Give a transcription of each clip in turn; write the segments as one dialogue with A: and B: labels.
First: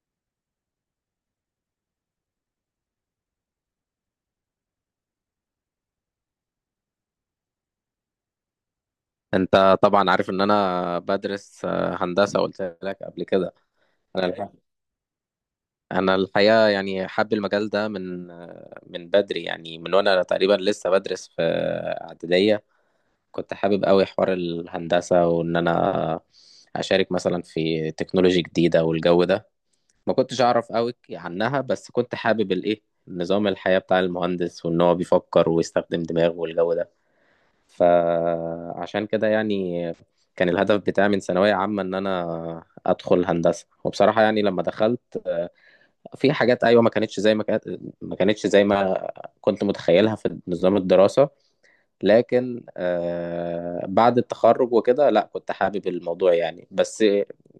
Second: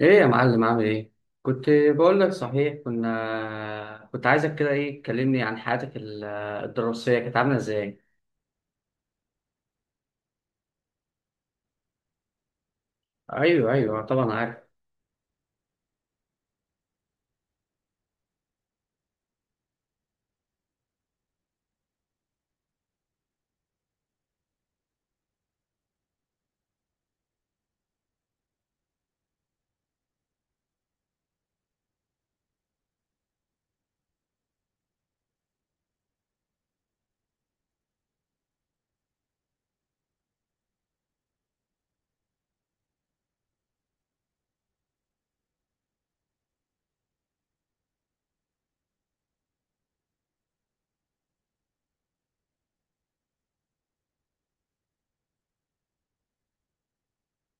A: ايه يا معلم عامل ايه؟ كنت بقول لك صحيح، كنت عايزك كده، ايه تكلمني عن حياتك الدراسيه كانت عامله ازاي؟
B: انت طبعا عارف ان انا بدرس هندسه، قلت لك قبل كده.
A: ايوه ايوه
B: انا
A: طبعا
B: الح...
A: عارف.
B: انا الحقيقه يعني حابب المجال ده من من بدري، يعني من وانا تقريبا لسه بدرس في اعداديه. كنت حابب قوي حوار الهندسه وان انا اشارك مثلا في تكنولوجي جديده والجو ده. ما كنتش اعرف قوي عنها، بس كنت حابب الايه، نظام الحياه بتاع المهندس وان هو بيفكر ويستخدم دماغه والجو ده. فعشان كده يعني كان الهدف بتاعي من ثانوية عامة إن أنا أدخل هندسة. وبصراحة يعني لما دخلت في حاجات أيوة ما كانتش زي ما كانت، ما كانتش زي ما كنت متخيلها في نظام الدراسة. لكن بعد التخرج وكده، لا كنت حابب الموضوع يعني، بس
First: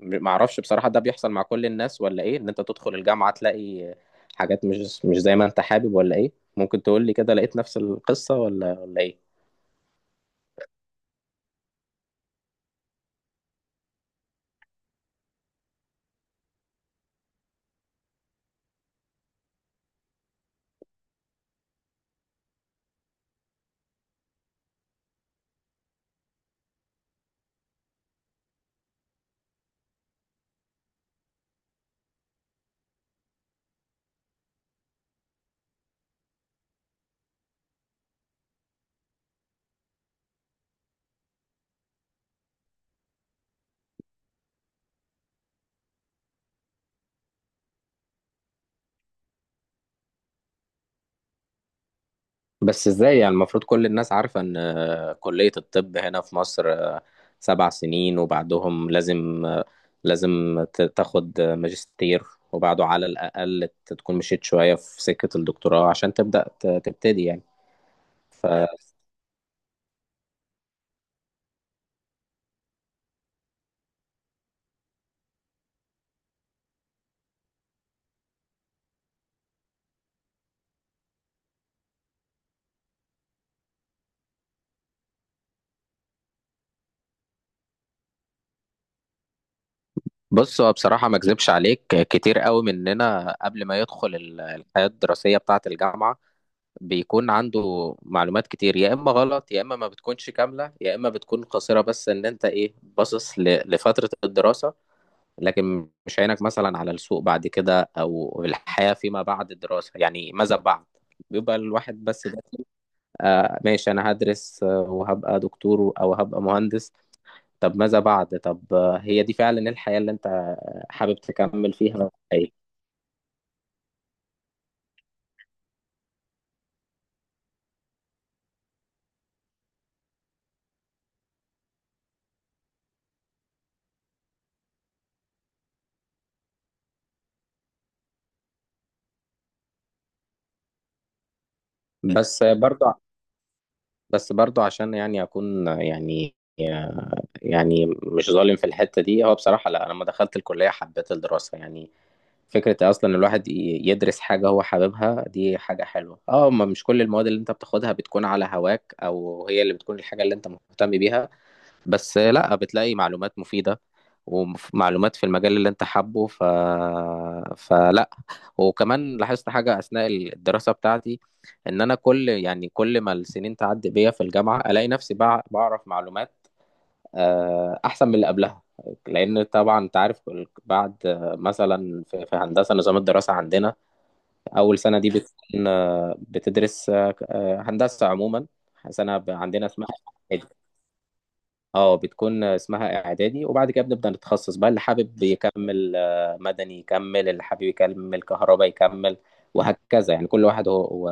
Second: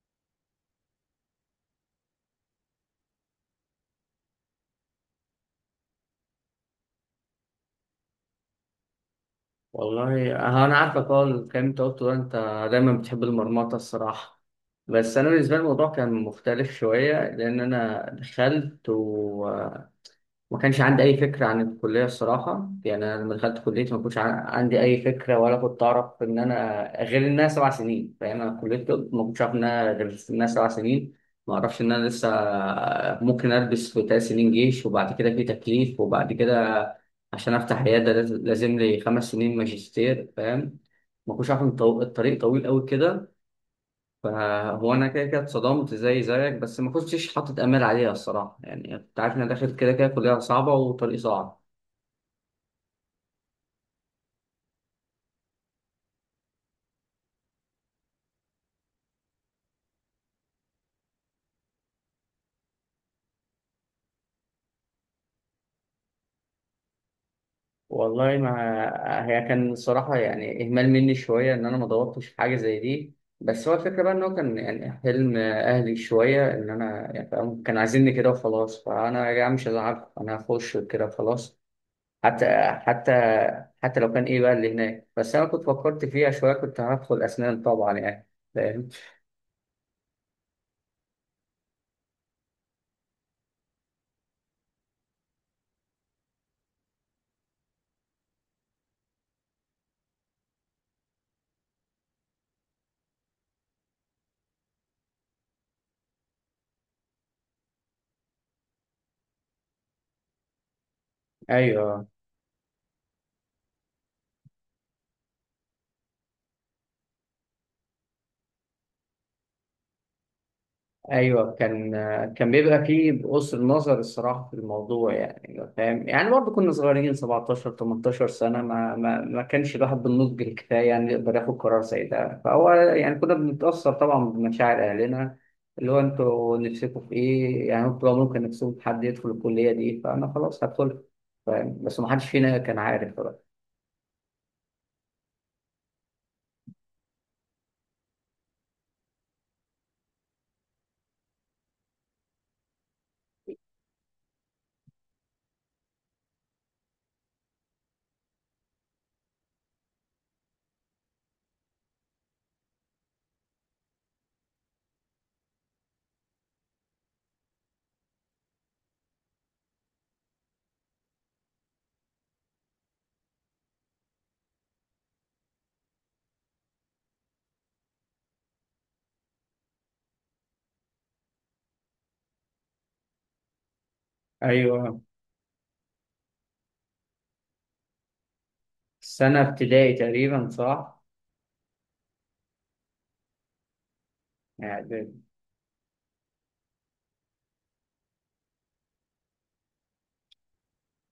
B: معرفش بصراحة، ده بيحصل مع كل الناس ولا إيه؟ إن أنت تدخل الجامعة تلاقي حاجات مش زي ما أنت حابب ولا إيه؟ ممكن تقول لي كده، لقيت نفس القصة ولا إيه؟
A: والله انا عارفك. اه الكلام اللي انت قلته ده، انت دايما بتحب المرمطه الصراحه. بس انا بالنسبه لي الموضوع كان مختلف شويه، لان انا دخلت ما كانش عندي أي فكرة عن الكلية الصراحة. يعني أنا لما دخلت كليتي ما كنتش عن- عندي أي فكرة، ولا كنت أعرف إن أنا غير إنها 7 سنين. فاهم؟ أنا كلية طب ما كنتش عارف إنها غير إنها 7 سنين. ما أعرفش إن أنا لسه ممكن ألبس في 3 سنين جيش، وبعد كده في تكليف، وبعد كده عشان أفتح عيادة لازم لي 5 سنين ماجستير. فاهم؟ ما كنتش عارف إن الطريق طويل أوي كده. فهو انا كده كده اتصدمت زي زيك، بس ما كنتش حاطط امال عليها الصراحه. يعني كنت عارف ان انا داخل كده كده كليه صعبه وطريق صعب.
B: بس ازاي؟ يعني المفروض كل الناس عارفة ان كلية الطب هنا في مصر 7 سنين، وبعدهم لازم، لازم تاخد ماجستير، وبعده على الأقل تكون مشيت شوية في سكة الدكتوراه عشان تبتدي يعني.
A: والله
B: فبص،
A: ما هي كان الصراحه يعني اهمال مني شويه ان انا ما دورتش في حاجه زي دي. بس هو الفكره بقى ان هو كان يعني حلم اهلي شويه ان انا، يعني فاهم، كان عايزيني كده وخلاص. فانا يا جماعه مش هزعل، انا هخش كده وخلاص. حتى حتى حتى لو كان ايه بقى اللي هناك. بس انا كنت فكرت فيها شويه، كنت هدخل اسنان طبعا يعني. فاهم؟
B: هو بصراحة ما اكذبش عليك، كتير قوي مننا قبل ما يدخل الحياة الدراسية بتاعة الجامعة بيكون عنده معلومات كتير، يا إما غلط، يا إما ما بتكونش كاملة، يا إما بتكون قصيرة، بس إن أنت إيه باصص لفترة الدراسة، لكن مش عينك مثلا على السوق بعد كده او الحياة فيما بعد الدراسة، يعني ماذا بعد؟ بيبقى الواحد
A: ايوه
B: بس ده آه ماشي انا هدرس، وهبقى دكتور او هبقى مهندس. طب ماذا بعد؟ طب هي دي فعلا الحياة اللي انت حابب
A: ايوه
B: تكمل
A: كان
B: فيها،
A: كان
B: أي.
A: بيبقى فيه بقصر نظر الصراحه في الموضوع يعني. فاهم؟ يعني برضه كنا صغيرين 17 18 سنه، ما كانش الواحد بالنضج الكفايه يعني يقدر ياخد قرار زي ده. فهو يعني كنا بنتاثر طبعا بمشاعر اهلنا، اللي هو انتوا نفسكم في ايه، يعني انتوا لو ممكن نفسكم في حد يدخل الكليه دي فانا خلاص هدخل. فاهم؟ بس ما حدش
B: بس
A: فينا كان
B: برضو
A: عارف بقى.
B: بس برضو عشان يعني اكون يعني، يعني مش ظالم في الحتة دي. هو بصراحة لا، انا لما دخلت الكلية حبيت الدراسة يعني. فكرة أصلا الواحد يدرس حاجة هو حاببها، دي حاجة حلوة. اه، ما مش كل المواد اللي انت بتاخدها بتكون على هواك أو هي اللي بتكون الحاجة اللي انت مهتم بيها. بس لا، بتلاقي معلومات مفيدة ومعلومات في المجال اللي انت حابه. فلا. وكمان لاحظت حاجة أثناء الدراسة بتاعتي، إن أنا كل ما السنين تعدي بيا في الجامعة ألاقي نفسي بعرف معلومات احسن من اللي قبلها. لان طبعا انت عارف، بعد مثلا في هندسه نظام الدراسه عندنا، اول سنه
A: ايوه،
B: دي بتكون بتدرس هندسه عموما.
A: سنه
B: عندنا اسمها
A: ابتدائي تقريبا
B: إعدادي.
A: صح؟
B: اه، بتكون اسمها اعدادي وبعد كده بنبدا نتخصص بقى. اللي
A: يعني
B: حابب يكمل مدني يكمل، اللي حابب يكمل كهرباء يكمل، وهكذا، يعني كل واحد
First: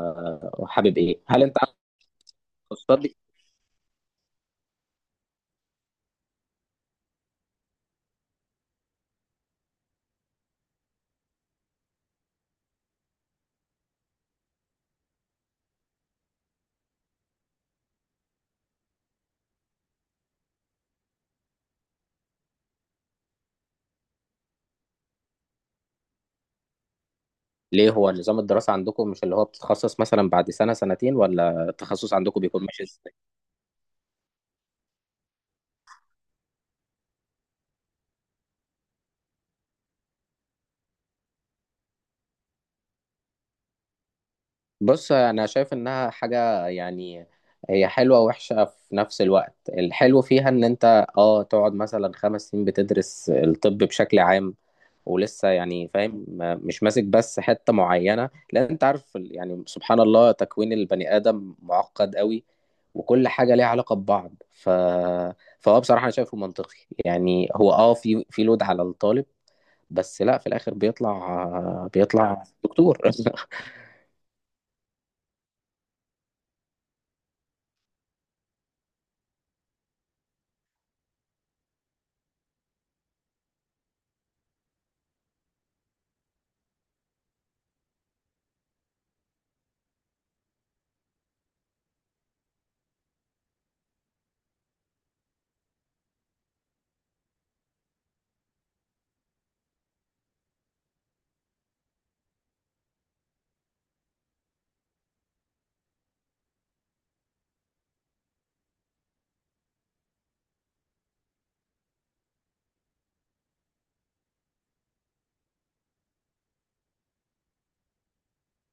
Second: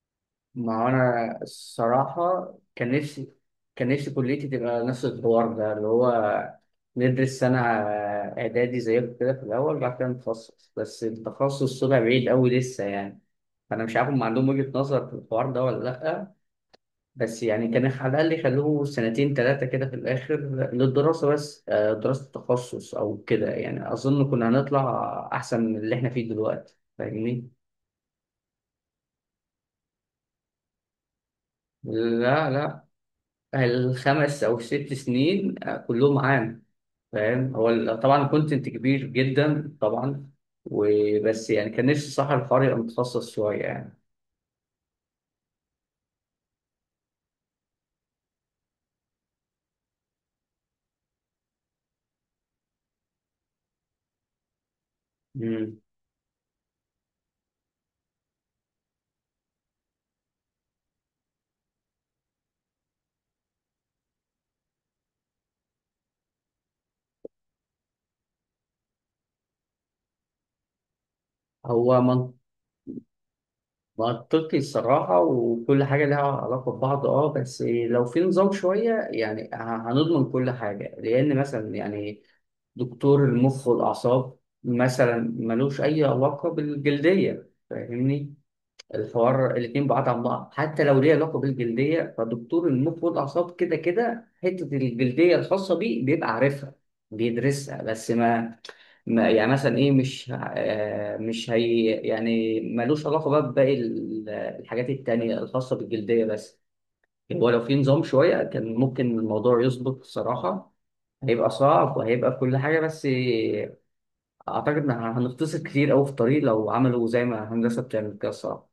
B: هو
A: ما هو
B: حابب ايه.
A: انا
B: هل انت عندك
A: الصراحه كان
B: تخصصات؟
A: نفسي، كان نفسي كليتي تبقى نفس الحوار ده اللي هو ندرس سنه اعدادي زيكم كده في الاول، بعد كده نتخصص. بس التخصص طلع بعيد قوي لسه يعني. فانا مش عارف هم عندهم وجهه نظر في الحوار ده ولا لا. بس يعني كان على الاقل يخلوه سنتين 3 كده في الاخر للدراسه بس دراسه التخصص او كده يعني. اظن كنا هنطلع احسن من اللي احنا فيه دلوقتي. فاهمني؟
B: ليه هو نظام الدراسة عندكم مش اللي هو بتتخصص مثلا بعد سنة سنتين، ولا التخصص عندكم
A: لا
B: بيكون
A: لا،
B: ماشي؟
A: ال5 او ال6 سنين كلهم عام. فاهم؟ طبعا كونتنت كبير جدا طبعا. وبس يعني كان نفسي صح الحوار يبقى متخصص شويه يعني.
B: بص، انا شايف انها حاجه يعني هي حلوه ووحشه في نفس الوقت. الحلو فيها ان انت، اه، تقعد مثلا 5 سنين بتدرس الطب بشكل عام، ولسه
A: مم.
B: يعني فاهم، مش ماسك بس حته معينه، لان انت عارف يعني سبحان الله تكوين البني ادم معقد قوي. وكل حاجه ليها علاقه ببعض. فهو بصراحه انا شايفه منطقي. يعني هو، اه، في لود على الطالب، بس لا، في الاخر بيطلع
A: هو من-
B: بيطلع دكتور.
A: منطقي الصراحه، وكل حاجه لها علاقه ببعض اه. بس لو في نظام شويه يعني هنضمن كل حاجه. لان مثلا يعني دكتور المخ والاعصاب مثلا ملوش اي علاقه بالجلديه. فاهمني؟ الحوار الاتنين بعاد عن بعض، حتى لو ليه علاقة بالجلدية فدكتور المخ والأعصاب كده كده حتة الجلدية الخاصة بيه بيبقى عارفها بيدرسها. بس ما, ما يعني مثلا إيه، مش هي يعني ملوش علاقة بقى بباقي الحاجات التانية الخاصة بالجلدية بس. يعني هو لو في نظام شوية كان ممكن الموضوع يظبط الصراحة. هيبقى صعب وهيبقى كل حاجة، بس أعتقد إن هنختصر كتير أوي في الطريق لو عملوا زي ما هندسة بتعمل كده الصراحة.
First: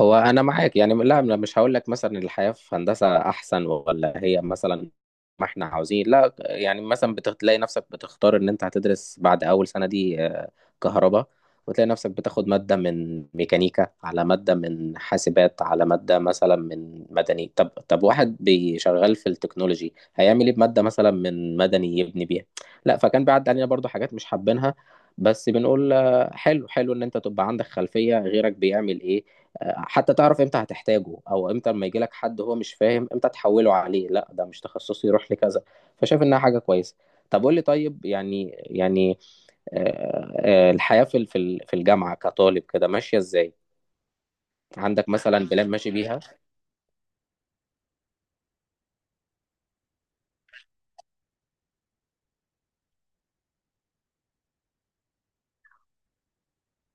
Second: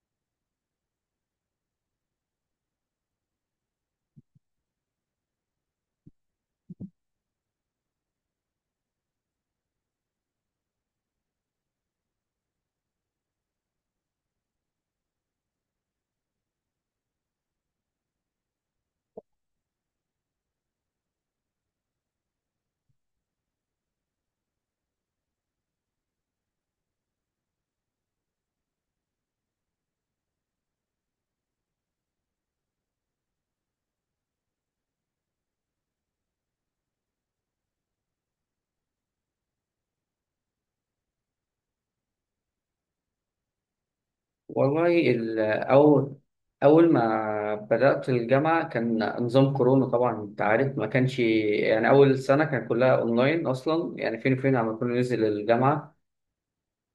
B: هو انا معاك يعني، لا أنا مش هقول لك مثلا الحياه في هندسه احسن ولا هي مثلا ما احنا عاوزين. لا يعني مثلا بتلاقي نفسك بتختار ان انت هتدرس بعد اول سنه دي كهرباء، وتلاقي نفسك بتاخد ماده من ميكانيكا، على ماده من حاسبات، على ماده مثلا من مدني. طب واحد بيشغل في التكنولوجي هيعمل ايه بماده مثلا من مدني؟ يبني بيها؟ لا، فكان بيعدي علينا برضو حاجات مش حابينها، بس بنقول حلو، حلو ان انت تبقى عندك خلفيه غيرك بيعمل ايه، حتى تعرف امتى هتحتاجه او امتى لما يجي لك حد هو مش فاهم امتى تحوله عليه، لا ده مش تخصصي يروح لكذا. فشايف انها حاجه كويسه. طب قول لي طيب، يعني الحياه في في الجامعه كطالب كده ماشيه ازاي؟ عندك مثلا بلان ماشي
A: أول
B: بيها؟
A: أول ما بدأت الجامعة كان نظام كورونا طبعا، أنت عارف. ما كانش يعني، أول سنة كان كلها أونلاين أصلا يعني، فين وفين على كنا ننزل الجامعة.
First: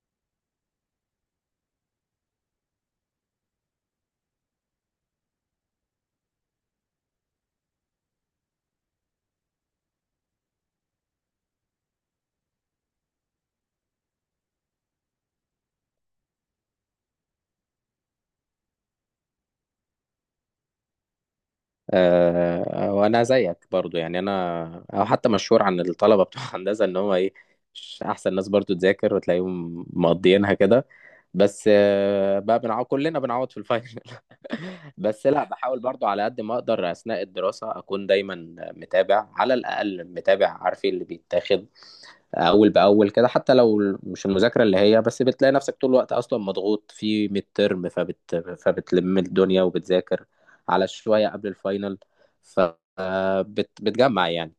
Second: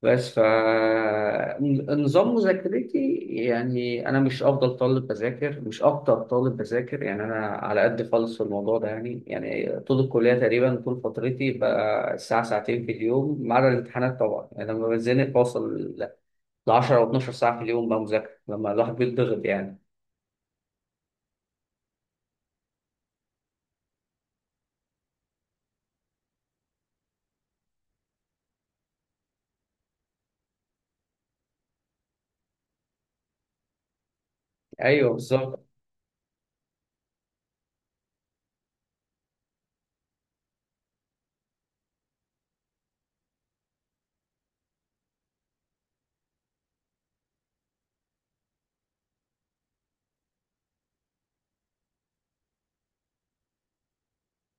A: بس فنظام مذاكرتي يعني أنا مش أفضل طالب بذاكر، مش أكتر طالب بذاكر يعني. أنا على قد خالص في الموضوع ده يعني. يعني طول الكلية تقريبا طول فترتي بقى ساعة ساعتين في اليوم، ما عدا الامتحانات طبعا يعني. لما بتزنق بوصل 10 او 12 ساعه في اليوم بقى مذاكره لما الواحد بيتضغط يعني.
B: وانا زيك برضو يعني، انا او حتى مشهور عن الطلبه بتوع هندسه ان هم ايه، مش احسن ناس برضو تذاكر، وتلاقيهم مقضيينها كده، بس بقى بنعوض، كلنا بنعوض في الفاينل.
A: ايوه
B: بس لا،
A: بالظبط.
B: بحاول برضو على قد ما اقدر اثناء الدراسه اكون دايما متابع، على الاقل متابع عارف إيه اللي بيتاخد اول باول كده، حتى لو مش المذاكره اللي هي، بس بتلاقي نفسك طول الوقت اصلا مضغوط في ميد ترم، فبتلم الدنيا وبتذاكر على شويه قبل الفاينل، فبتجمع يعني.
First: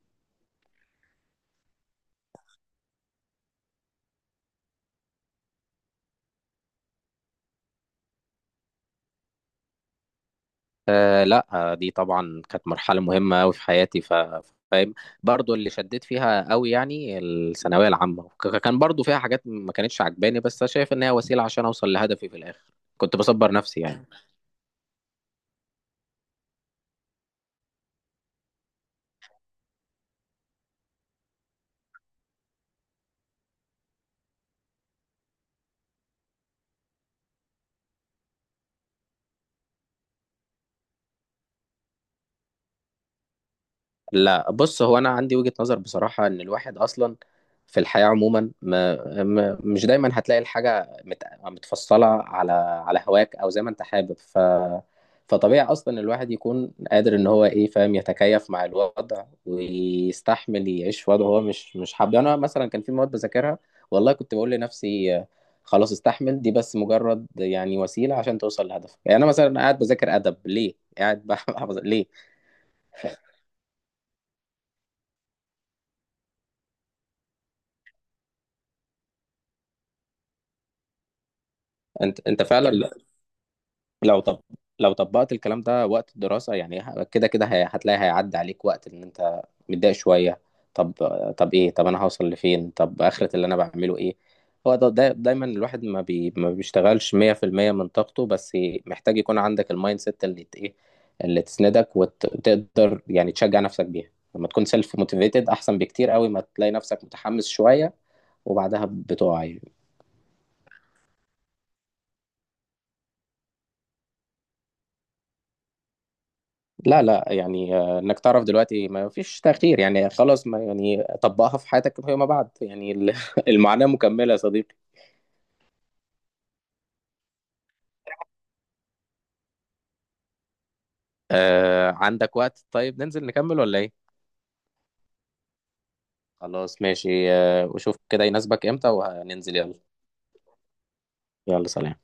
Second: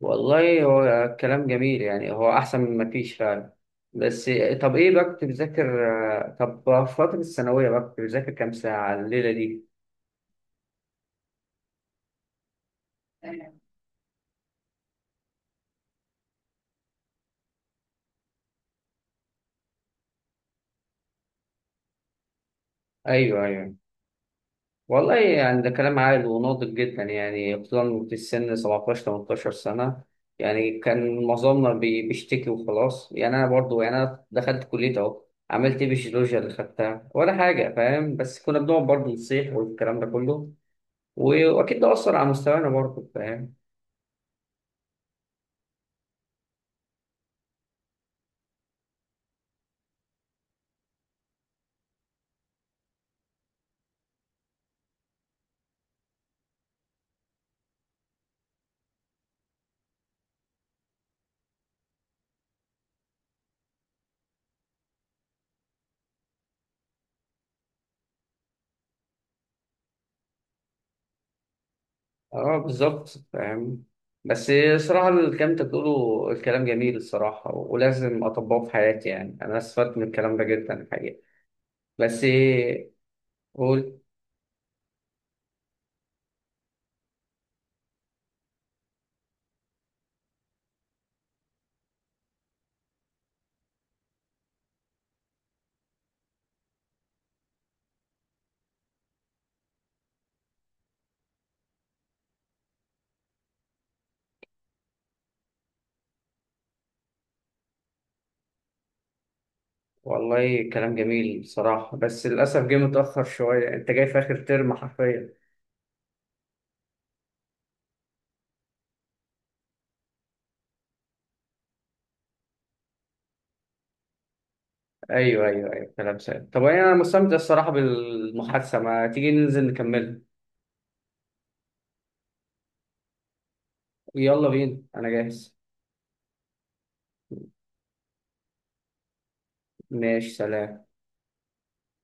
A: والله هو كلام جميل يعني، هو احسن من ما فيش فعلا. بس طب ايه بقى كنت بتذاكر طب في فتره الثانويه بقى كنت بتذاكر كام ساعه الليله دي؟
B: لا، دي طبعا كانت مرحله مهمه قوي في حياتي، فاهم. برضو اللي شديت فيها قوي يعني الثانويه العامه، كان برضو فيها حاجات ما كانتش عجباني، بس شايف ان هي وسيله عشان اوصل لهدفي في الاخر. كنت
A: ايوه
B: بصبر
A: ايوه.
B: نفسي يعني.
A: والله يعني ده كلام عاقل وناضج جدا يعني، خصوصا في السن 17 18 سنة. يعني كان معظمنا بيشتكي وخلاص يعني. أنا برضو يعني، أنا دخلت كلية أهو، عملت إيه بالجيولوجيا اللي خدتها ولا حاجة. فاهم؟ بس كنا بنقعد برضو نصيح والكلام ده كله، وأكيد ده أثر على مستوانا برضو. فاهم؟
B: لا، بص هو انا عندي وجهة نظر بصراحة، ان الواحد اصلا في الحياة عموما مش دايما هتلاقي الحاجة متفصلة على هواك او زي ما انت حابب. فطبيعي اصلا الواحد يكون قادر ان هو ايه، فاهم، يتكيف مع الوضع ويستحمل يعيش في وضع هو مش حابه. يعني انا مثلا كان في مواد بذاكرها، والله كنت بقول لنفسي خلاص استحمل دي، بس مجرد يعني وسيلة عشان توصل لهدفك. يعني انا مثلا قاعد بذاكر ادب ليه؟ قاعد بحفظ ليه؟
A: أه بالظبط. فاهم؟ بس صراحة الكلام أنت بتقوله الكلام جميل الصراحة، ولازم أطبقه في حياتي. يعني أنا استفدت من الكلام ده جدا الحقيقة.
B: انت
A: بس
B: انت فعلا،
A: قول.
B: لو طب لو طبقت الكلام ده وقت الدراسة، يعني كده كده هتلاقي هيعدي عليك وقت ان انت متضايق شوية. طب طب ايه، طب انا هوصل لفين، طب اخرة اللي انا بعمله ايه؟ هو ده دايما الواحد ما بيشتغلش 100% من طاقته، بس محتاج يكون عندك المايند سيت اللي ت- ايه اللي تسندك وتقدر يعني تشجع نفسك بيها. لما تكون سيلف موتيفيتد احسن بكتير قوي، ما تلاقي نفسك متحمس شوية وبعدها بتقع يعني.
A: والله كلام جميل بصراحة، بس للأسف جه متأخر شوية، أنت جاي في آخر ترم حرفيا.
B: لا لا يعني، انك تعرف دلوقتي ما فيش تأخير يعني، خلاص ما يعني طبقها في حياتك فيما بعد، يعني المعاناة مكملة يا صديقي.
A: أيوه أيوه أيوه كلام سهل. طب أنا مستمتع الصراحة بالمحادثة، ما تيجي ننزل نكملها؟
B: آه، عندك وقت؟ طيب ننزل نكمل ولا ايه؟
A: يلا بينا أنا جاهز.
B: خلاص ماشي، آه وشوف كده يناسبك امتى وهننزل، يلا.
A: ماشي، سلام.
B: يلا، سلام.